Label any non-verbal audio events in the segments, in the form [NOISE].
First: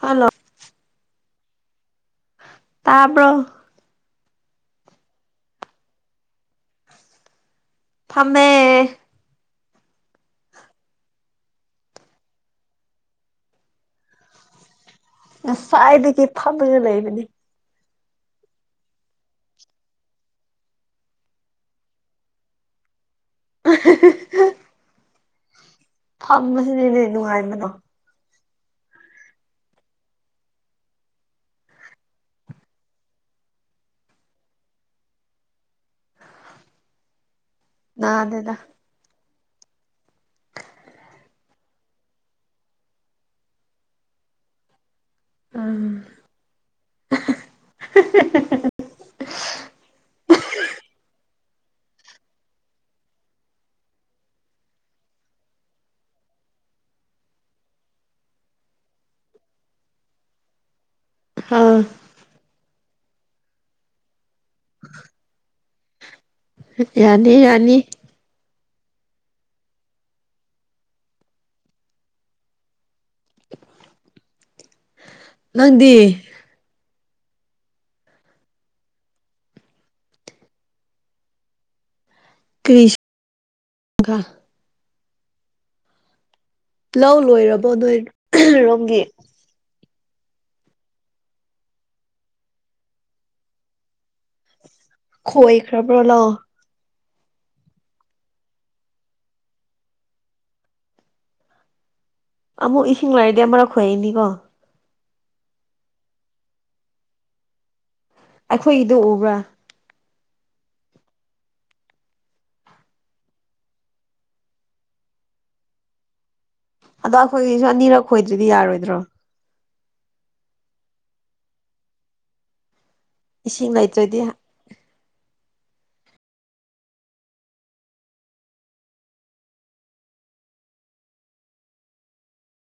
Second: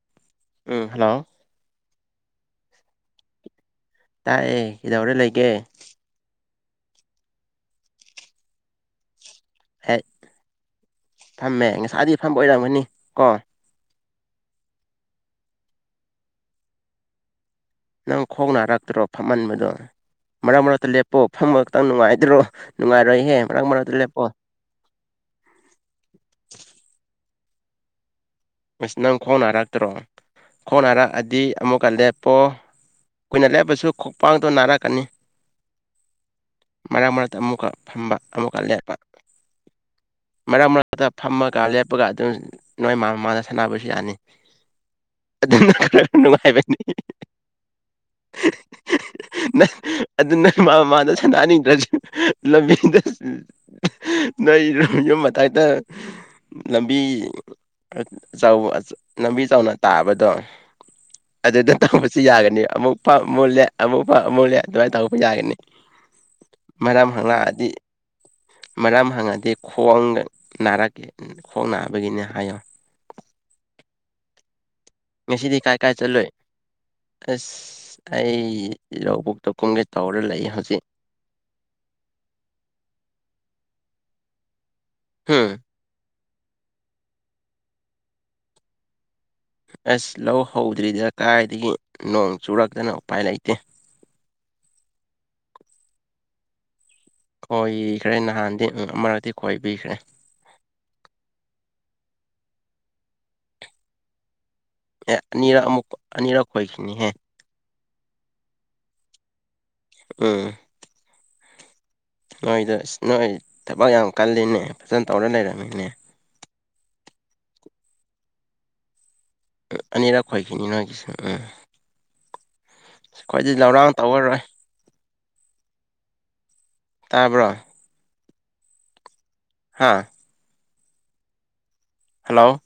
hello um hello ꯇꯥꯕꯔꯣ ꯇꯥꯏꯌꯦ ꯀꯩꯗꯧꯔ ꯂꯩꯒꯦ ꯐꯝꯃꯦ ꯍꯦ ꯐꯝꯃꯦ ꯉꯁꯥꯏꯗꯩ ꯐꯝꯕ ꯑꯣꯏꯔꯝꯒꯅꯤ ꯀꯣ ꯉꯁꯥꯏꯗꯒꯤ ꯐꯝꯃꯒ ꯂꯩꯕꯅꯤ ꯅꯪ ꯈꯣꯡꯅꯔꯛꯇ꯭ꯔꯣ ꯐꯝꯃꯟꯕꯗꯣ ꯃꯔꯛ ꯃꯔꯛꯇ ꯂꯦꯞꯄꯣ ꯐꯝꯃ ꯈꯛꯇꯪ ꯅꯨꯡꯉꯥꯏꯗ꯭ꯔꯣ ꯅꯨꯡꯉꯥꯏꯔꯣꯏꯍꯦ ꯃꯔꯛ ꯃꯔꯛꯇ ꯂꯦꯞꯄꯣ ꯐꯝꯕꯁꯤꯅꯤꯅꯦ ꯅꯨꯡꯉꯥꯏꯕꯅꯣ ꯑꯁ ꯅꯪ ꯈꯣꯡꯅꯥꯔꯛꯇ꯭ꯔꯣ ꯈꯣꯡꯅꯥꯔꯛꯑꯗꯤ ꯑꯃꯨꯛꯀ ꯂꯦꯞꯄꯣ ꯀꯨꯏꯅ ꯂꯦꯞꯄꯁꯨ ꯈꯣꯡꯄꯥꯡꯗꯣ ꯅꯥꯔꯛꯀꯅꯤ ꯃꯔꯛ ꯃꯔꯛꯇ ꯑꯃꯨꯛꯀ ꯐꯝꯕ ꯅꯥꯗꯦꯗ ꯑꯃꯨꯛꯀ ꯂꯦꯞꯄ ꯃꯔꯛ ꯃꯔꯛꯇ ꯐꯝꯃꯒ ꯂꯦꯞꯄꯒ ꯑꯗꯨ ꯅꯣꯏ ꯃꯥ ꯃꯃꯥꯡꯗ ꯁꯥꯟꯅꯕꯁꯨ ꯌꯥꯅꯤ ꯑꯗꯨꯅ ꯈꯔ ꯎꯝ ꯅꯨꯡꯉꯥꯏꯕꯅꯤ ꯅ ꯑꯗꯨ ꯅꯣꯏ ꯃꯥꯃꯥꯡꯗ ꯁꯥꯅꯅꯤꯡꯗ꯭ꯔꯁꯨ ꯂꯝꯕꯦꯟꯗ ꯅꯣꯏ ꯌꯨꯝ ꯃꯇꯥꯏꯇ ꯂꯝꯕꯤ ꯑ ꯆꯧ ꯂꯝꯕꯤ ꯆꯥꯎꯅ ꯇꯥꯕꯗꯣ ꯑꯗꯨꯗ ꯑꯥ ꯇꯧꯕꯁꯨ ꯌꯥꯒꯅꯤ ꯑꯃꯨꯛ ꯑꯃꯨꯂꯦ ꯑꯃꯨꯛ ꯑꯃꯨꯛꯂꯦ ꯑꯗꯨꯃꯥꯏꯅ ꯇꯧꯛꯄ ꯌꯥꯒꯅꯤ ꯃꯔꯝ ꯌꯥꯅꯤ ꯍꯪꯂꯛꯑꯗꯤ ꯌꯥꯅꯤ ꯃꯔꯝ ꯍꯪꯉꯗꯤ ꯈꯣꯡ ꯅꯥꯔꯛꯀꯦ ꯈꯣꯡ ꯅꯥꯕꯒꯤꯅꯦ ꯍꯥꯏꯌꯣ ꯉꯁꯤꯗꯤ ꯀꯥꯏ- ꯅꯪꯗꯤ ꯀꯥꯏ ꯆꯠꯂꯨꯏ ꯑꯁ ꯑꯩ ꯂꯧꯕꯣꯛꯇ ꯀꯨꯝꯒꯦ ꯇꯧꯔ ꯂꯩꯌꯦ ꯍꯧꯖꯤꯛ ꯀ꯭ꯔꯤ [UNINTELLIGIBLE] ꯒ ꯍꯨꯝ ꯂꯧ ꯂꯣꯏꯔꯕꯣ ꯅꯣꯏ ꯔꯣꯝꯒꯤ ꯑꯁ ꯂꯧ ꯍꯧꯗ꯭ꯔꯤꯗ ꯀꯥꯏꯗꯒꯤ ꯅꯣꯡ ꯆꯨꯔꯛꯇꯅ ꯎꯄꯥꯏ ꯂꯩꯇꯦ ꯈꯣꯏꯈ꯭ꯔꯕ꯭ꯔꯣ ꯂꯧ ꯀꯣꯏꯈ꯭ꯔꯦ ꯅꯍꯥꯟꯗꯤ ꯑꯃꯔꯗꯤ ꯀꯣꯏꯕꯤꯈ꯭ꯔꯦ ꯑꯃꯨꯛ ꯏꯁꯤꯡ ꯂꯩꯥꯏꯔꯗꯤ ꯑꯃꯔꯛ ꯈꯣꯏꯒꯅꯤꯀꯣ ꯑꯦ ꯑꯅꯤꯔꯛ ꯑꯃꯨꯛ ꯑꯅꯤꯔꯛ ꯈꯣꯏꯈꯤꯅꯤꯍꯦ ꯑꯩꯈꯣꯏꯒꯤꯗꯨ ꯎꯕ꯭ꯔꯥ ꯎꯝ ꯅꯣꯏꯗ ꯅꯣꯏ ꯊꯕꯛ ꯌꯥꯝ ꯀꯜꯂꯤꯅꯦ ꯐꯖꯟ ꯇꯧꯔ ꯂꯩꯔꯝꯃꯤꯅꯦ ꯑꯗꯣ ꯑꯩꯈꯣꯏꯒꯤꯁꯨ ꯑꯅꯤꯔꯛ ꯈꯣꯏꯗ꯭ꯔꯗꯤ ꯌꯥꯔꯣꯏꯗ꯭ꯔꯣ ꯎꯝ ꯑꯅꯤꯔꯛ ꯈꯣꯏꯈꯤꯅꯤ ꯅꯣꯏꯒꯤꯁꯨ ꯎꯝ ꯑꯩꯈꯣꯏꯗꯤ ꯏꯁꯤꯡ ꯂꯧꯔꯥꯡ ꯂꯩꯇ꯭ꯔꯗꯤ ꯇꯧꯔꯔꯣꯏ ꯇꯥꯕ꯭ꯔꯣ ꯍꯥꯥ ꯍꯜꯂꯣ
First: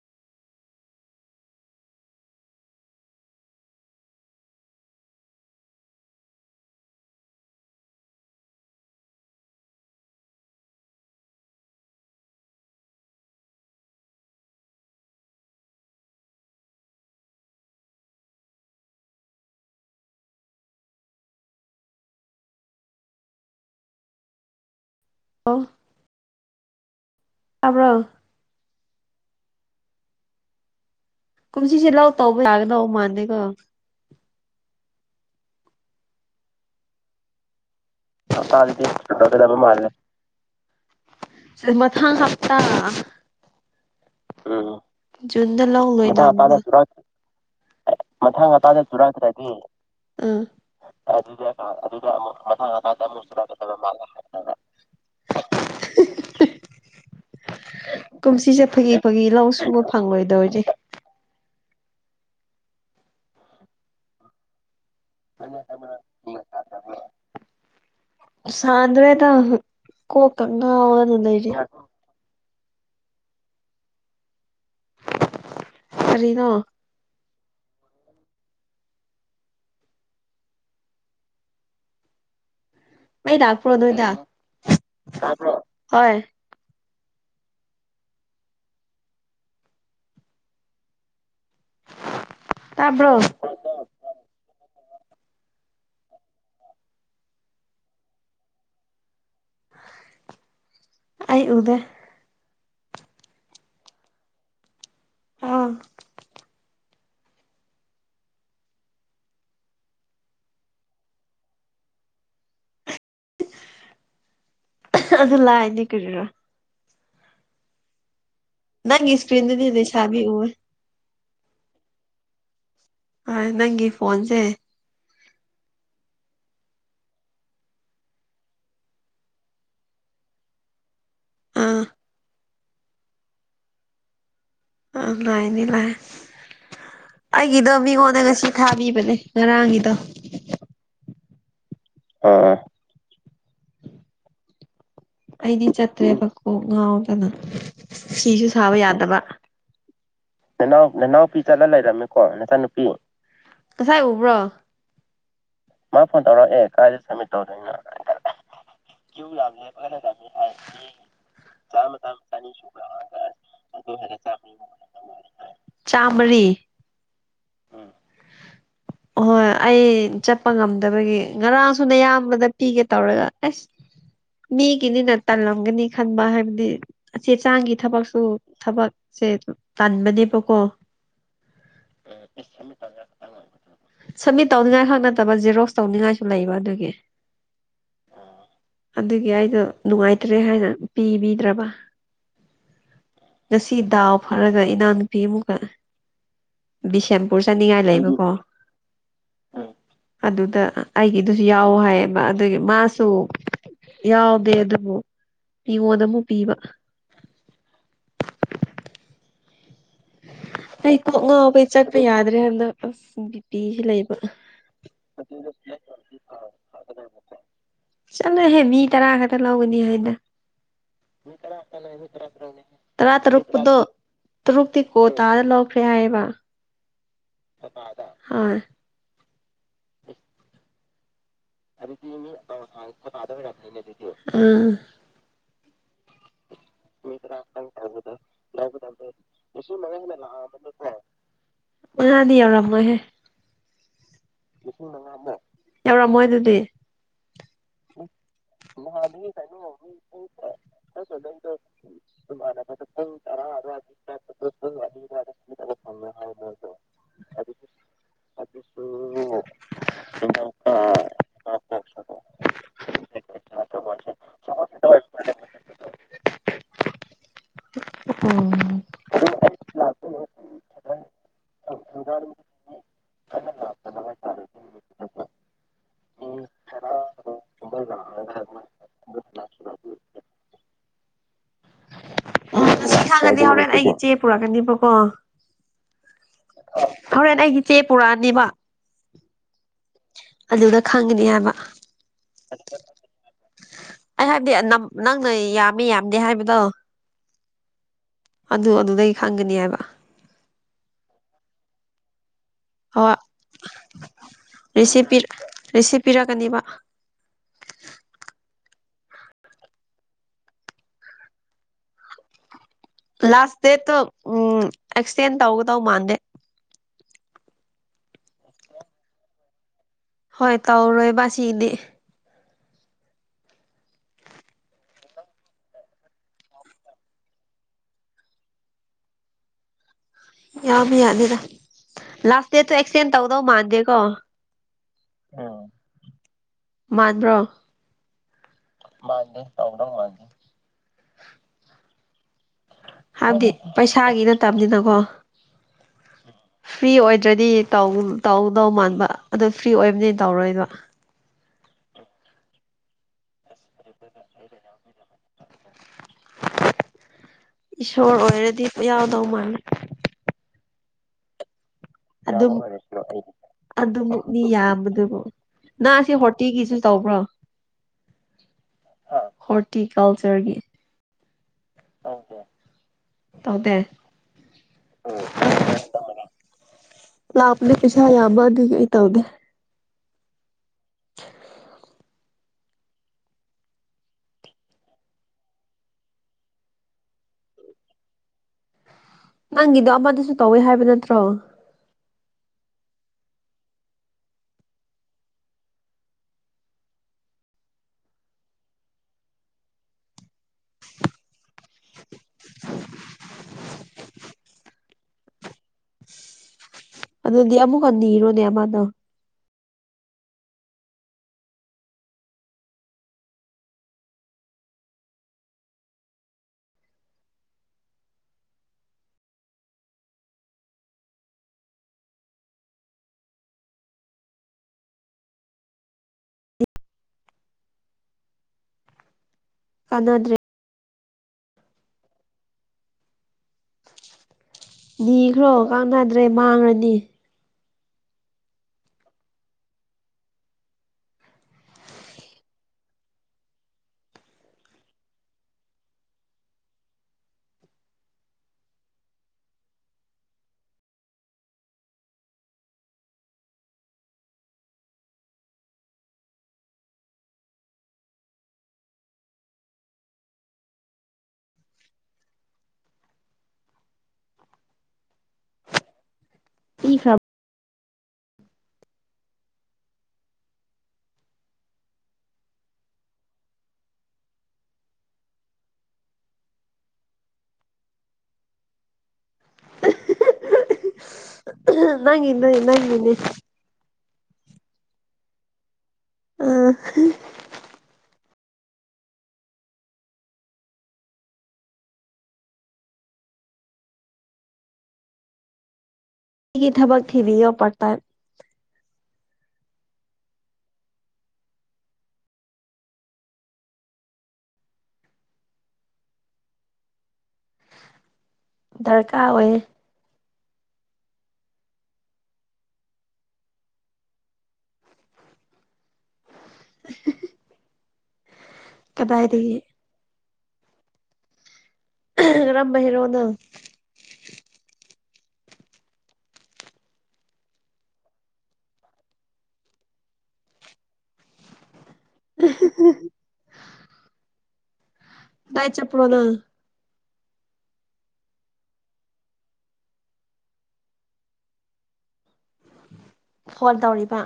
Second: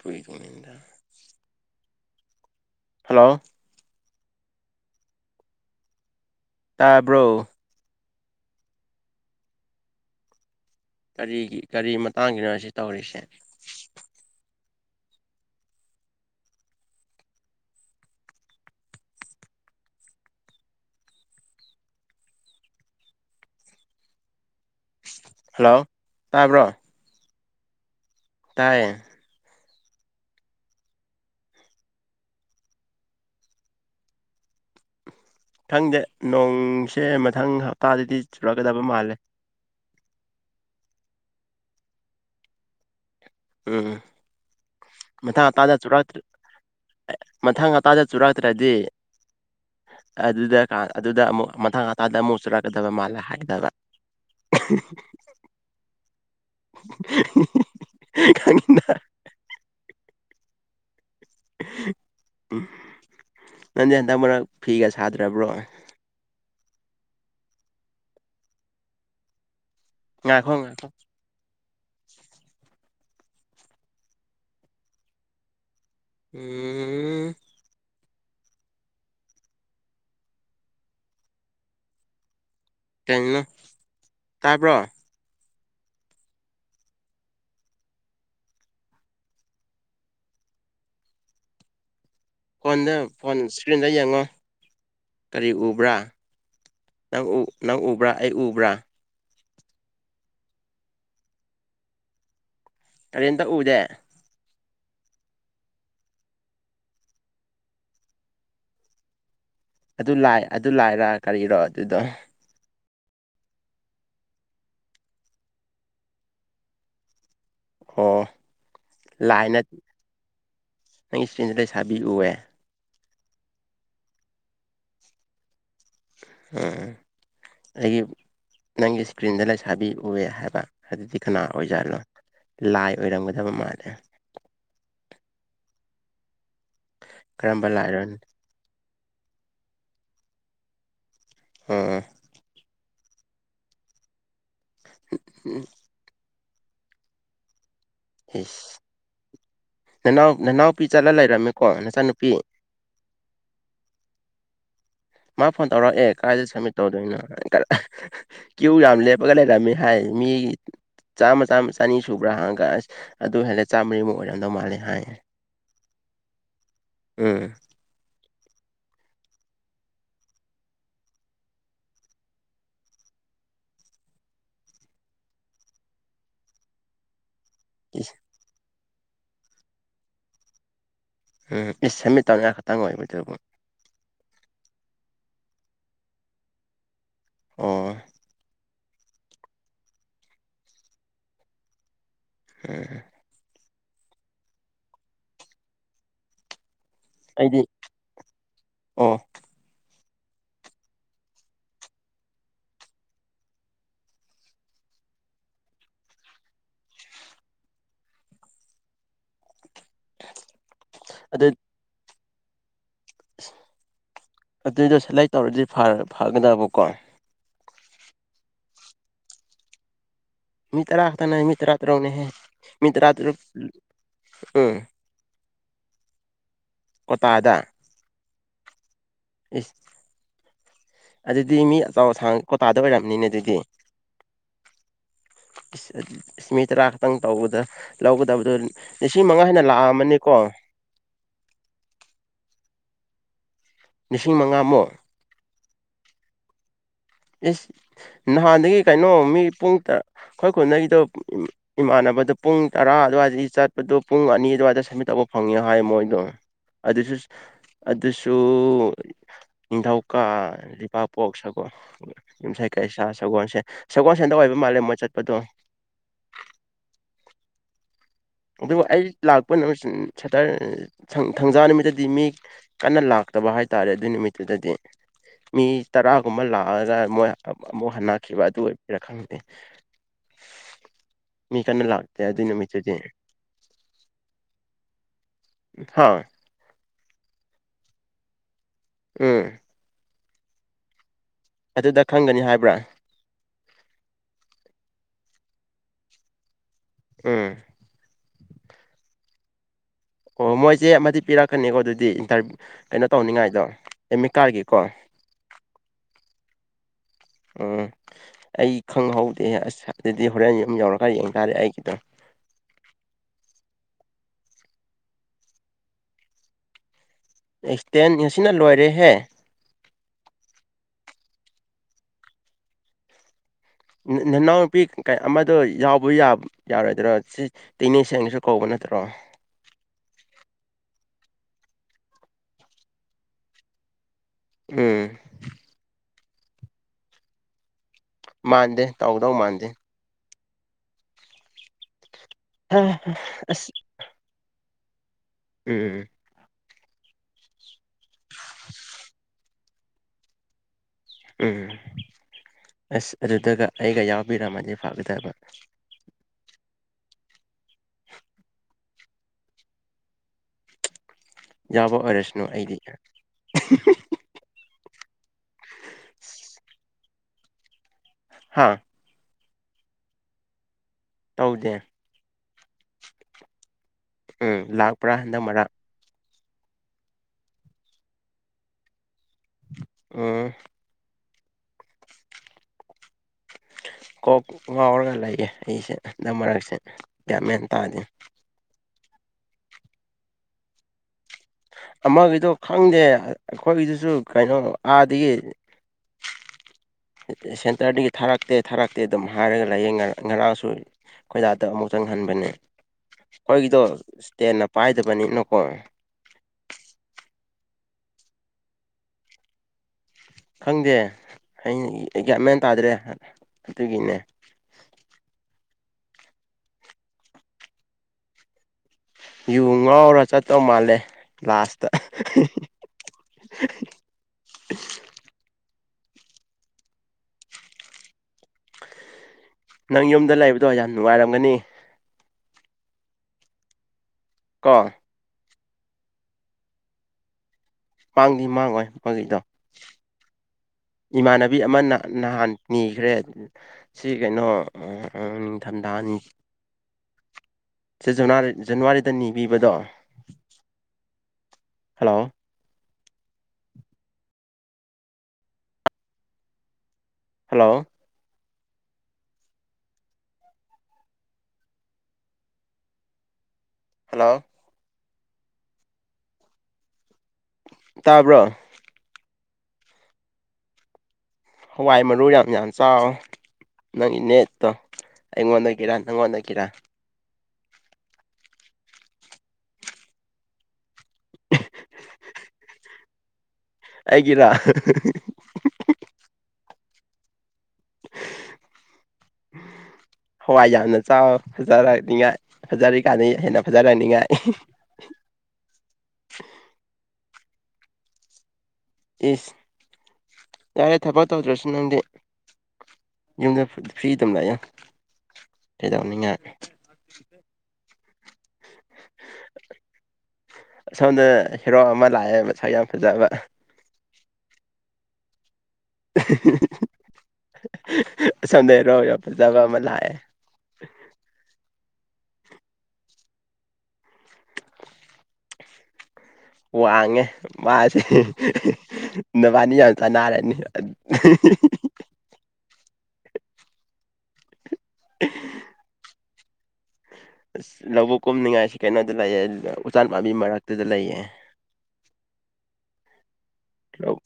ꯄꯨꯔꯤ ꯊꯨꯡꯅꯅꯤꯗ ꯍꯜꯂꯣ ꯇꯥꯕ꯭ꯔꯣ ꯀꯔꯤꯒꯤ ꯀꯔꯤ ꯃꯇꯥꯡꯒꯤꯅꯣ ꯁꯤ ꯇꯧꯔꯤꯁꯦ ꯍꯜꯂꯣ ꯇꯥꯕ꯭ꯔꯣ ꯇꯥꯕ꯭ꯔꯣ ꯇꯥꯏꯌꯦ ꯀꯨꯝꯁꯤꯁꯦ ꯂꯧ ꯇꯧꯕ ꯌꯥꯒꯗꯧ ꯃꯥꯟꯗꯦꯀꯣ ꯈꯪꯗꯦ ꯅꯣꯡꯁꯦ ꯃꯊꯪ ꯍꯞ ꯇꯥꯗꯗꯤ [UNINTELLIGIBLE] [UNINTELLIGIBLE] ꯃꯥ ꯃꯊꯪ ꯍꯞꯇꯥ ꯎꯝ ꯎꯝ ꯃꯊꯪ ꯨꯖꯨꯟꯗ ꯍꯞꯇꯥꯗ ꯆꯨꯔꯛꯇ꯭ꯔ ꯂꯧꯂꯣꯢꯅꯕꯅꯤ ꯃꯊꯪ ꯍꯞꯇꯥꯗ ꯃꯊꯪ ꯍꯞꯇꯥꯗ [UNINTELLIGIBLE] ꯆꯨꯔꯛꯇ꯭ꯔꯗꯤ ꯑꯗꯨꯔꯛꯇ꯭ꯔꯗꯤ ꯎꯝ ꯑꯗꯨꯗ ꯀꯥꯟ ꯑꯗꯨꯗ ꯑꯃꯨꯛ ꯃꯊꯪ ꯑꯗꯨꯗ ꯍꯞꯇꯥꯗ ꯑꯃꯨꯛ [UNINTELLIGIBLE] ꯆꯨꯔꯛꯀꯗꯕ ꯍꯗ ꯃꯥꯜꯂꯦ ꯍꯥꯏꯒꯗꯕ ꯃꯨꯁꯒ ꯃꯥ ꯍꯥꯏ [UNINTELLIGIBLE] ꯀꯨꯝꯁꯤꯁꯦ ꯈꯪꯉꯤꯅ ꯐꯒꯤ- ꯐꯥꯒꯤ ꯂꯧ ꯁꯨꯕ ꯐꯪꯂꯣꯏꯗꯧꯔꯤ ꯎꯝ ꯅꯟꯖꯦ ꯍꯟꯗꯛ ꯃꯔꯛ ꯐꯤꯒ ꯁꯥꯗ꯭ꯔ ꯁꯥꯗ꯭ꯔꯦꯗ ꯀꯣꯛ ꯀ ꯉꯥꯏꯈꯣ ꯉꯥꯏꯈꯣ ꯉꯥꯎꯔꯅ ꯂꯩꯔꯤ ꯀꯔꯤꯅꯣ ꯎꯝ ꯃꯩ ꯀꯩꯅꯣ ꯂꯛꯄꯔꯣ ꯑꯗꯨꯗ ꯇꯥꯕ꯭ꯔꯣ ꯇꯥꯕ꯭ꯔꯣ ꯍꯣꯏ ꯀꯣꯟꯗ ꯇꯥꯕ꯭ꯔꯣ ꯐꯣꯟ ꯏꯁꯀ꯭ꯔꯤꯟꯗ ꯌꯦꯡꯉꯣ ꯀꯔꯤ ꯎꯕ꯭ꯔꯥ ꯅꯪ ꯎ ꯅꯪ ꯎꯕ꯭ꯔꯥ ꯑꯩ ꯎꯕ꯭ꯔꯥ ꯑꯩ ꯎꯗꯦ ꯇꯥꯔꯦꯟꯇ ꯎꯗꯦ ꯑꯥ ꯑꯗꯨ ꯂꯥꯏ ꯑꯗꯨ ꯂꯥꯏꯔ ꯀꯔꯤꯔꯣ ꯑꯗꯨꯗꯣ ꯑꯗꯨ ꯂꯥꯏꯅꯦ ꯀꯤꯔꯤꯔꯣ ꯑꯣ ꯅꯪꯒꯤ ꯂꯥꯏꯅ ꯏꯁꯀꯔꯤꯟꯗꯨꯗꯤ ꯂꯩꯁꯕꯤ ꯎꯋꯦ ꯅꯪꯒꯤ ꯏꯁꯇ꯭ꯔꯦꯟꯁꯤꯗ ꯂꯩꯁꯥꯕꯤꯎꯋꯦ ꯍꯣꯏ ꯅꯪꯒꯤ ꯐꯣꯟꯁꯦ [UNINTELLIGIBLE] ꯑꯩꯒꯤ ꯅꯪꯒꯤ ꯏꯁꯀ꯭ꯔꯤꯟꯗ ꯂꯩꯁꯥꯕꯤ ꯎꯑꯦ ꯍꯥꯏꯕ ꯑꯗꯨꯗꯤ ꯀꯅꯥ ꯑꯥ ꯑꯣꯏꯖꯥꯠꯅꯣ ꯂꯥꯏ ꯑꯣꯏꯔꯝꯒꯗꯕ ꯃꯥꯜꯂꯦ ꯑꯥ ꯑꯥ ꯂꯥꯏꯅꯤ ꯂꯥꯏ ꯀꯔꯝꯕ ꯑꯩꯒꯤꯗꯣ ꯂꯥꯏꯔꯣ ꯃꯤꯉꯣꯟꯗ ꯉꯁꯤ ꯊꯥꯕꯤꯕꯅꯦ ꯉꯔꯥꯡꯒꯤꯗꯣ [UNINTELLIGIBLE] ꯑꯥ ꯑꯩꯗꯤ ꯆꯠꯇ꯭ꯔꯦꯕ ꯀꯣꯛ ꯉꯥꯎꯗꯅ ꯐꯤꯁꯨ ꯁꯥꯕ ꯏꯁ ꯌꯥꯗꯕ ꯅꯅꯥꯎ ꯅꯅꯥꯎꯄꯤ ꯅꯅꯥꯎ ꯆꯠꯂ ꯅꯅꯥꯎꯄꯤ ꯆꯠꯂ ꯂꯩꯔꯝꯃꯦꯀꯣ ꯂꯩꯔꯝꯃꯦꯀꯣ ꯅꯆꯥꯅꯨꯄꯤ ꯅꯆꯥꯅꯨꯄꯤ ꯉꯁꯥꯏ ꯎꯕ꯭ꯔꯣ ꯃꯥ ꯐꯣꯟ ꯇꯧꯔꯛ ꯑꯦ ꯀꯥꯏꯗ ꯁꯝꯃꯤꯠ ꯇꯧꯗꯣꯏꯅꯣ ꯀ꯭ꯌꯨ ꯌꯥꯝ ꯂꯦꯞꯄꯒ ꯂꯩꯔꯝꯃꯤ ꯍꯥꯏ ꯃꯤ ꯆꯥꯝꯃ ꯆꯥꯝꯃ ꯆꯅꯤ ꯁꯨꯕ꯭ꯔꯥ ꯍꯥꯡꯉꯒ ꯑꯁ ꯑꯗꯨ ꯍꯦꯜꯂꯦ ꯆꯥꯝꯃꯔꯤꯃꯨꯛ ꯑꯣꯏꯔꯝꯗꯧ ꯃꯥꯜꯂꯦ ꯍꯥꯏ ꯆꯥꯃꯔꯤ ꯎꯝ ꯍꯣꯏ ꯑꯩ ꯆꯠꯄ ꯉꯝꯗꯕꯒꯤ ꯉꯔꯥꯡꯁꯨꯅꯌꯥꯝꯕꯗ ꯄꯤꯒꯦ ꯇꯧꯔꯒ ꯑꯦꯁ ꯃꯤꯒꯤꯅꯤꯅ ꯇꯜꯂꯝꯒꯅꯤ ꯈꯟꯕ ꯍꯥꯏꯕꯗꯤ ꯆꯦ ꯆꯥꯡꯒꯤ ꯏꯁ ꯊꯕꯛꯁꯨ ꯊꯕꯛꯁꯦ ꯇꯟꯕꯅꯦꯕꯀꯣ ꯎꯝ ꯏꯁ ꯁꯃꯤꯠ ꯇꯧꯅꯤꯉꯥꯏ ꯈꯛꯇꯪ ꯑꯣꯏꯕꯗꯨꯕꯨ ꯁꯃꯤꯠ ꯇꯧꯅꯤꯉꯥꯏ ꯈꯛ ꯅꯠꯇꯕ ꯖꯦꯔꯣꯛꯁ ꯇꯧꯅꯤꯉꯥꯏꯁꯨ ꯂꯩꯕ ꯑꯗꯨꯒꯤ ꯑꯣ ꯑꯗꯨꯒꯤ ꯑꯩꯗꯣ ꯅꯨꯡꯉꯥꯏꯇ꯭ꯔꯦ ꯍꯥꯏꯅ ꯄꯤꯕꯤꯗ꯭ꯔꯕ ꯎꯝ ꯉꯁꯤ ꯗꯥꯎ ꯐꯔꯒ ꯏꯅꯥꯎꯅꯨꯄꯤ ꯑꯃꯨꯛꯀ ꯕꯤꯁꯦꯝꯄꯨꯔ ꯑꯩꯗꯤ ꯆꯥꯅꯤꯡꯉꯥꯏ ꯂꯩꯕꯀꯣ ꯑꯣ ꯑꯗꯨꯗ ꯑꯩꯒꯤꯗꯨꯁꯨ ꯌꯥꯎ ꯍꯥꯏꯌꯦꯕ ꯑꯗꯨꯒꯤ ꯃꯥꯁꯨ ꯌꯥꯎꯗꯦ ꯑꯗꯨꯕꯨ ꯃꯤꯉꯣꯟꯗ ꯑꯃꯨꯛ ꯄꯤꯕ ꯑꯩ ꯀꯣꯛ ꯑꯗꯨ ꯉꯥꯎꯏ ꯆꯛꯄꯥ ꯌꯥꯗ꯭ꯔꯦ ꯍꯟꯗꯛ ꯑꯁ ꯕꯤꯄꯤꯁꯤ ꯂꯩꯕ ꯑꯗꯨꯏꯗꯣ ꯁꯦꯂꯦꯛ ꯇꯧꯔꯗꯤ ꯐꯒꯗꯕꯀꯣ [UNINTELLIGIBLE] ꯆꯠꯂꯣꯍꯦ ꯃꯤ ꯇꯔꯥ ꯈꯛꯇ ꯂꯧꯒꯅꯤ ꯍꯥꯏꯅ ꯃꯤ ꯇꯔꯥ ꯈꯛꯇꯪꯅꯦ ꯃꯤ ꯇꯔꯥ ꯇꯔꯨꯛꯅꯦꯍꯦ ꯃꯤ [UNINTELLIGIBLE] ꯇꯔꯥ ꯇꯔꯨꯛ ꯇꯔꯨꯛꯄꯨꯗꯣ ꯎꯝ ꯇꯔꯨꯛꯇꯤ ꯀꯣꯇꯥꯗ ꯂꯧꯈ꯭ꯔꯦ ꯍꯥꯏꯌꯦꯕ ꯀꯣꯇꯥꯗ ꯍꯣꯏ ꯏꯁ [UNINTELLIGIBLE] ꯑꯗꯨꯗꯤ ꯃꯤ ꯑꯆꯧ ꯑꯁꯥꯡ ꯀꯣꯇꯥꯗ ꯑꯣꯏꯔꯝꯅꯤꯅꯦ ꯑꯗꯨꯗꯤ ꯎꯝ [UNINTELLIGIBLE] ꯏꯁ ꯃꯤ ꯇꯔꯥ ꯈꯛꯇꯪ ꯇꯧꯕꯗ ꯂꯧꯒꯗꯕꯗꯨ ꯂꯤꯁꯤꯡ ꯃꯉꯥ ꯍꯦꯟꯅ ꯂꯥꯛꯑꯝꯃꯅꯤꯀꯣ ꯃꯉꯥꯗꯤ ꯌꯧꯔꯝꯃꯣꯏ ꯍꯦ ꯂꯤꯁꯤꯡ ꯃꯉꯥꯃꯨꯛ ꯌꯥꯎꯔꯝꯃꯣꯏ ꯑꯗꯨꯗꯤ ꯏꯁ ꯅꯍꯥꯟꯗꯒꯤ ꯀꯩꯅꯣ ꯃꯤ ꯄꯨꯡꯇ ꯈꯣꯏ ꯈꯨꯟꯗꯩꯗꯣ ꯏꯃꯥꯟꯅꯕꯗꯨ ꯄꯨꯡ ꯇꯔꯥ ꯑꯗꯨꯋꯥꯏꯗꯒꯤ ꯆꯠꯄꯗꯨ ꯄꯨꯡ ꯄꯨꯡ ꯑꯅꯤ ꯑꯗꯨꯋꯥꯏꯗ ꯁꯃꯤꯠ ꯇꯧꯕ ꯐꯪꯉꯦ ꯍꯥꯏ ꯃꯣꯏꯗꯣ ꯑꯗꯨꯁꯨ ꯑꯗꯨꯁꯨ ꯅꯤꯡꯊꯧꯀꯥ ꯂꯩꯕꯥꯛꯄꯣꯛ ꯁꯒꯣ ꯌꯨꯝꯁꯩꯀꯩꯁꯥ ꯁꯒꯣꯜꯁꯦꯟ ꯁꯒꯣꯜꯁꯦꯟꯗ ꯑꯣꯏꯕ ꯃꯥꯜꯂꯦ ꯃꯣꯏ ꯆꯠꯄꯗꯣ ꯎꯝ ꯑꯗꯨꯕꯨ ꯑꯩ ꯂꯥꯛꯄ ꯅꯨꯃꯤꯠ ꯁꯇꯔ ꯁꯪ ꯊꯥꯡꯖꯥ ꯅꯨꯃꯤꯠꯇꯗꯤ ꯃꯤ ꯀꯟꯅ ꯂꯥꯛꯇꯕ ꯍꯥꯏꯇꯥꯔꯦ ꯑꯗꯨꯏ ꯅꯨꯃꯤꯠꯇꯨꯗꯗꯤ ꯃꯤ ꯇꯔꯥꯒꯨꯝꯕ ꯂꯥꯛꯑꯔ ꯃꯣꯏ ꯑꯃꯨꯛ ꯍꯟꯅꯈꯤꯕ ꯑꯗꯨ ꯑꯣꯏꯕꯩꯔ ꯈꯪꯗꯦ [INAUDIBLE] ꯃꯤ ꯀꯟꯅ ꯂꯥꯛ ꯑꯣ ꯉꯁꯤ ꯈꯪꯉꯗꯤ ꯍꯣꯔꯦꯟ ꯑꯩꯒꯤ ꯆꯦ ꯄꯨꯔꯛꯀꯅꯤꯕꯀꯣ ꯍꯥ ꯍꯧꯔꯦꯟ ꯑꯩꯒꯤꯆꯦ ꯄꯨꯔꯥꯛꯑꯥꯅꯤꯕ ꯎꯝ ꯑꯗꯨꯗ ꯈꯪꯒꯅꯤ ꯍꯥꯏꯕ ꯑꯗꯨꯗ ꯈꯪꯒꯅꯤ ꯍꯥꯏꯕ꯭ꯔꯥ ꯑꯩ ꯍꯥꯏꯕꯗꯤ ꯅꯪꯅ ꯌꯥꯝꯃꯤ ꯌꯥꯝꯗꯦ ꯍꯥꯏꯕꯗꯣ ꯎꯝ ꯑꯗꯨ ꯑꯗꯨꯗꯩ ꯈꯪꯒꯅꯤ ꯍꯥꯏꯕ ꯑꯣ ꯃꯣꯏ ꯆꯦ ꯑꯃꯗꯤ ꯄꯤꯔꯛꯀꯅꯤꯀꯣ ꯑꯗꯨꯗꯤ ꯏꯟꯇꯔ ꯀꯩꯅꯣ ꯍꯣꯏ ꯇꯧꯅꯤꯡꯉꯥꯏꯗꯣ ꯑꯦꯃꯤꯀꯥꯔꯒꯤꯀꯣ ꯔꯤꯁꯤꯞ ꯄꯤ ꯔꯤꯁꯤꯞ ꯄꯤꯔꯛꯀꯅꯤꯕ ꯎꯝ ꯑꯩ ꯈꯪꯍꯧꯗꯦ ꯑꯁ ꯑꯗꯨꯗꯤ ꯍꯣꯔꯦꯟ ꯌꯨꯝ ꯌꯧꯔꯀꯥꯟ ꯌꯦꯡ ꯇꯥꯔꯦ ꯑꯩꯒꯤꯗꯣ ꯂꯥꯁ ꯗꯦꯠꯇꯣ ꯎꯝ ꯑꯦꯛꯁꯇꯦꯟ ꯇꯧꯒꯗꯧ ꯃꯥꯟꯗꯦ ꯑꯦꯛꯁꯇꯦꯟ ꯉꯁꯤꯅ ꯂꯣꯏꯔꯦꯍꯦ ꯍꯣꯏ ꯇꯧꯔꯣꯏꯕ ꯑꯁꯤꯗꯤ ꯅ ꯅꯅꯥꯎꯅꯨꯄꯤ ꯀꯩ ꯑꯃꯗꯣ ꯌꯥꯎꯕ ꯌꯥꯕ ꯌꯥꯔꯣꯏꯗ꯭ꯔꯣ ꯁꯤ ꯇꯤꯅꯦ ꯁꯦꯟꯅꯒꯤꯁꯨ ꯀꯧꯕ ꯅꯠꯇ꯭ꯔꯣ ꯌꯥꯕ ꯌꯥꯅꯤꯗ ꯂꯥꯛꯇꯦ ꯑꯗꯨ ꯑꯦꯛꯁꯇꯦꯟ ꯇꯧꯗꯧ ꯃꯥꯟꯗꯦꯀꯣ ꯎꯝ ꯃꯥꯟꯕꯔꯣ ꯃꯥꯟꯗꯦ ꯇꯧꯗꯧ ꯃꯥꯟꯗꯦ ꯍꯥꯏꯕꯗꯤ ꯑꯁ ꯄꯩꯁꯥꯒꯤ ꯅꯠꯇꯕꯅꯤꯅꯀꯣ ꯎꯝ ꯐ꯭ꯔꯤ ꯑꯣꯏꯗ꯭ꯔꯗꯤ ꯇꯧ ꯇꯧꯗꯧ ꯃꯥꯟꯕ ꯑꯗꯨ ꯐ꯭ꯔꯤ ꯑꯣꯏꯕꯅꯤ ꯇꯧꯔꯣꯏꯕ ꯎꯝ ꯑꯁ ꯑꯗꯨꯗꯒ ꯑꯩꯒ ꯌꯥꯎꯕꯤꯔꯝꯃꯗꯤ ꯐꯥꯒꯗꯕ ꯏꯁꯣꯔ ꯑꯣꯏꯔꯗꯤ ꯌꯥꯎꯗꯧ ꯃꯥꯜꯂꯦ ꯌꯥꯕ ꯑꯣꯏꯔꯦ ꯑꯗꯨꯝ ꯑꯗꯨꯃꯨꯛ ꯃꯤ ꯌꯥꯝꯕꯗꯨꯕꯨ ꯅꯪ ꯑꯁꯤ ꯍꯣꯔꯇꯤꯒꯤꯁꯨ ꯇꯧꯕ꯭ꯔꯣ ꯍꯥꯥ ꯍꯣꯔꯇꯤꯀꯜꯆꯔꯒꯤ ꯇꯧꯗꯦ ꯇꯧꯗꯦ ꯎꯝ ꯂꯥꯛꯄ꯭ꯔꯥ ꯍꯟꯗꯛ ꯃꯔꯛ ꯂꯥꯞꯄꯅꯦ ꯄꯩꯁꯥ ꯌꯥꯝꯕ ꯑꯗꯨ ꯑꯩ ꯇꯧꯗꯦ ꯎꯝ [INAUDIBLE] ꯀꯣꯛ ꯉꯥꯎꯔꯒ ꯂꯩꯌꯦ ꯑꯩꯁꯦ ꯍꯟꯗꯛ ꯃꯔꯛꯁꯦ ꯒꯌ꯭ꯥꯟ ꯃꯦꯟ ꯇꯥꯗꯦ ꯅꯪꯒꯤꯗꯣ ꯑꯃꯗꯁꯨ ꯇꯧꯋꯦ ꯍꯥꯏꯕ ꯅꯠꯇ꯭ꯔꯣ ꯑꯃꯒꯤꯗꯣ ꯈꯪꯗꯦ ꯑꯩꯈꯣꯏꯒꯤꯗꯨꯁꯨ ꯀꯩꯅꯣ ꯑꯥꯗꯒꯤ ꯁꯦꯟꯇꯔꯗꯒꯤ ꯊꯥꯔꯛꯇꯦ ꯊꯥꯔꯛꯇꯦ ꯑꯗꯨꯝ ꯍꯥꯏꯔꯒ ꯂꯩꯌꯦ ꯉꯔꯥꯡꯁꯨ ꯈꯣꯏ ꯗꯥꯗꯥ ꯑꯃꯨꯛ ꯆꯪꯍꯟꯕꯅꯦ ꯃꯣꯏꯒꯤꯗꯣ ꯏꯁꯇꯦꯟꯅ ꯄꯥꯏꯗꯕꯅꯤꯅꯀꯣ ꯑꯗꯨꯗꯤ ꯑꯃꯨꯛ ꯅꯤꯔꯣꯅꯦ ꯑꯃꯥꯗꯣ ꯈꯪꯗꯦ ꯑꯩ ꯒꯌ꯭ꯥꯟꯃꯦꯟ ꯇꯥꯗ꯭ꯔꯦ ꯑꯗꯨꯒꯤꯅꯦ ꯌꯨ ꯉꯥꯎꯔ ꯆꯠꯇꯧ ꯃꯥꯜꯂꯦ ꯂꯥꯁꯇ [UNINTELLIGIBLE] ꯅꯪ ꯀꯥꯟꯅꯗ꯭ꯔꯦ ꯌꯨꯝꯗ ꯂꯩꯕꯗꯣ ꯌꯥꯝ ꯅꯨꯡꯉꯥꯏꯔꯝꯒꯅꯤ ꯀꯣ ꯅꯤꯈ꯭ꯔꯣ ꯀꯥꯟꯅꯗ꯭ꯔꯦ ꯃꯥꯡꯉꯅꯤ ꯃꯥꯡꯗꯤ ꯃꯥꯡꯉꯣꯏ ꯑꯗꯨꯏꯗꯣ ꯏꯃꯥꯟꯅꯕꯤ ꯑꯃꯥꯅ ꯅꯍꯥꯟ ꯅꯤꯈ꯭ꯔꯦ ꯁꯤ ꯀꯩꯅꯣ ꯑꯥ ꯅꯤꯡꯊꯝꯇꯅꯤ ꯁꯤ ꯖꯟꯅꯋꯥꯔꯤ ꯖꯟꯅꯋꯥꯔꯤꯗ ꯅꯤ ꯅꯤꯕꯗꯣ ꯍꯜꯂꯣ ꯍꯜꯂꯣ ꯍꯜꯂꯣ [UNINTELLIGIBLE] ꯇꯥꯕ꯭ꯔꯣ ꯍꯋꯥꯏ ꯃꯔꯨ ꯌꯥꯝ ꯌꯥꯝ ꯆꯥꯎ ꯅꯪꯒꯤ ꯅꯦꯠꯇꯣ ꯑꯩꯉꯣꯟꯗꯒꯤꯔ ꯅꯪꯉꯣꯟꯗꯒꯤꯔ [UNINTELLIGIBLE] ꯅꯪꯒꯤꯅꯤ ꯅꯪꯒꯤꯅꯤ ꯑꯩꯒꯤꯔ ꯑꯥ [INAUDIBLE] ꯍꯋꯥꯏ ꯌꯥꯝꯅ ꯆꯥꯎ ꯐꯖꯔꯛꯅꯤꯉꯥꯏ ꯐꯖꯔꯤꯀꯥꯟꯗ ꯍꯦꯟꯅ ꯐꯖꯔꯛꯅꯤꯉꯥꯏ ꯑꯩꯒꯤ ꯊꯥꯕꯛ ꯊꯤꯕꯤꯋꯣ ꯄꯔꯠ ꯇꯥꯝ ꯑꯤꯁ ꯌꯥꯔꯦ ꯊꯥꯕꯛ ꯇꯧꯗ꯭ꯔꯁꯨ ꯅꯪꯗꯤ ꯌꯨꯝꯗ ꯐ꯭ꯔꯤ ꯑꯗꯨꯝ ꯂꯩꯑꯣ ꯀꯩꯗꯧꯅꯤꯡꯉꯥꯏ ꯗꯔꯀꯥꯔ ꯑꯣꯏꯌꯦ ꯑꯁꯣꯝꯗ ꯍꯦꯔꯣ ꯑꯃ ꯂꯥꯛꯑꯦ ꯃꯁꯛ ꯌꯥꯝ ꯐꯖꯕ ꯑꯁꯣꯝꯗ ꯍꯦꯔꯣ ꯌꯥꯝ ꯀꯗꯥꯏꯗꯒꯤ ꯐꯖꯕ ꯑꯃ ꯂꯥꯛꯑꯦ ꯀꯔꯝꯕ ꯍꯦꯔꯣꯅꯣ ꯋꯥꯡꯉꯦ ꯃꯥꯁꯦ ꯅꯕꯥꯟꯅꯤ ꯌꯥꯝ ꯆꯅꯥꯔꯅꯤ [UNINTELLIGIBLE] [INAUDIBLE] ꯀꯥꯏ ꯆꯠꯄꯔꯣ ꯅꯪ ꯑꯁ ꯂꯧꯕꯨꯛ ꯀꯨꯝꯅꯤꯡꯉꯥꯏꯁꯤ ꯀꯩꯅꯣꯗ ꯂꯩꯏ ꯎꯆꯥꯟ ꯄꯥꯝꯕꯤ ꯃꯔꯛꯇꯨꯗ ꯂꯩꯌꯦ ꯐꯣꯟ ꯂꯧ ꯇꯧꯔꯤꯕ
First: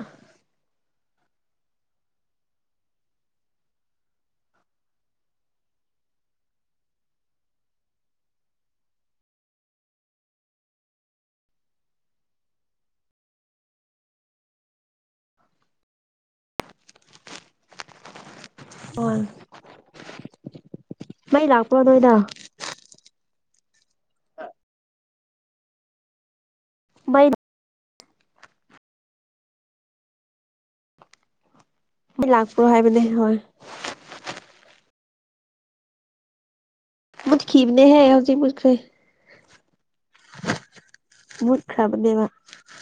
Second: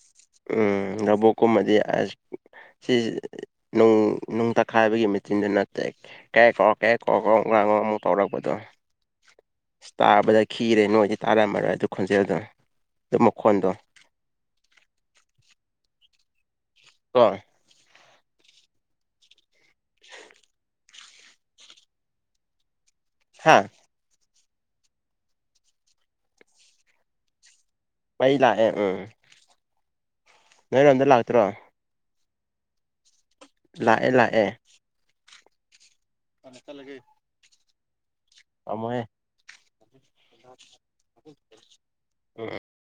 ꯎꯝ ꯂꯕꯨꯛꯀꯨꯝꯃꯗꯤ ꯑꯁ ꯁꯤ ꯅꯨꯡ ꯅꯨꯡ ꯇꯛꯈꯥꯏꯕꯒꯤ ꯃꯦꯆꯤꯟꯗꯨꯅ ꯇꯛꯑꯦ ꯀꯦꯛ ꯀꯣꯀ ꯀꯦꯛ ꯀꯣꯛ [UNINTELLIGIBLE] ꯑꯃꯨꯛ ꯇꯧꯔꯛꯄꯗꯣ ꯇꯥꯕꯗ ꯈꯤꯔꯦ ꯅꯣꯏꯗꯤ ꯇꯥꯔꯝꯃꯔꯣꯏ ꯑꯗꯨ ꯈꯣꯟꯖꯦꯜꯗꯣ ꯑꯗꯨ ꯃꯈꯣꯟꯗꯣ ꯀꯣ ꯈꯣꯏ ꯃꯩ ꯂꯥꯛꯄꯔꯣ ꯅꯣꯏꯗ ꯍꯥꯥ ꯃꯩ ꯃꯩ ꯂꯥꯛꯑꯦ ꯎꯝ ꯅꯣꯏꯔꯣꯝꯗ ꯂꯥꯛꯇ꯭ꯔꯣ ꯃꯩ ꯂꯥꯛꯄ꯭ꯔꯣ ꯍꯥꯏꯕꯅꯦ ꯍꯣꯏ ꯂꯥꯛꯑꯦ ꯂꯥꯛꯑꯦ ꯆꯠꯂꯒꯦ ꯃꯨꯠꯈꯤꯕꯅꯦꯍꯦ ꯍꯧꯖꯤꯛ ꯃꯨꯠꯈ꯭ꯔꯦ [INAUDIBLE] ꯃꯨꯠꯈ꯭ꯔꯕꯅꯦꯕ ꯎꯝ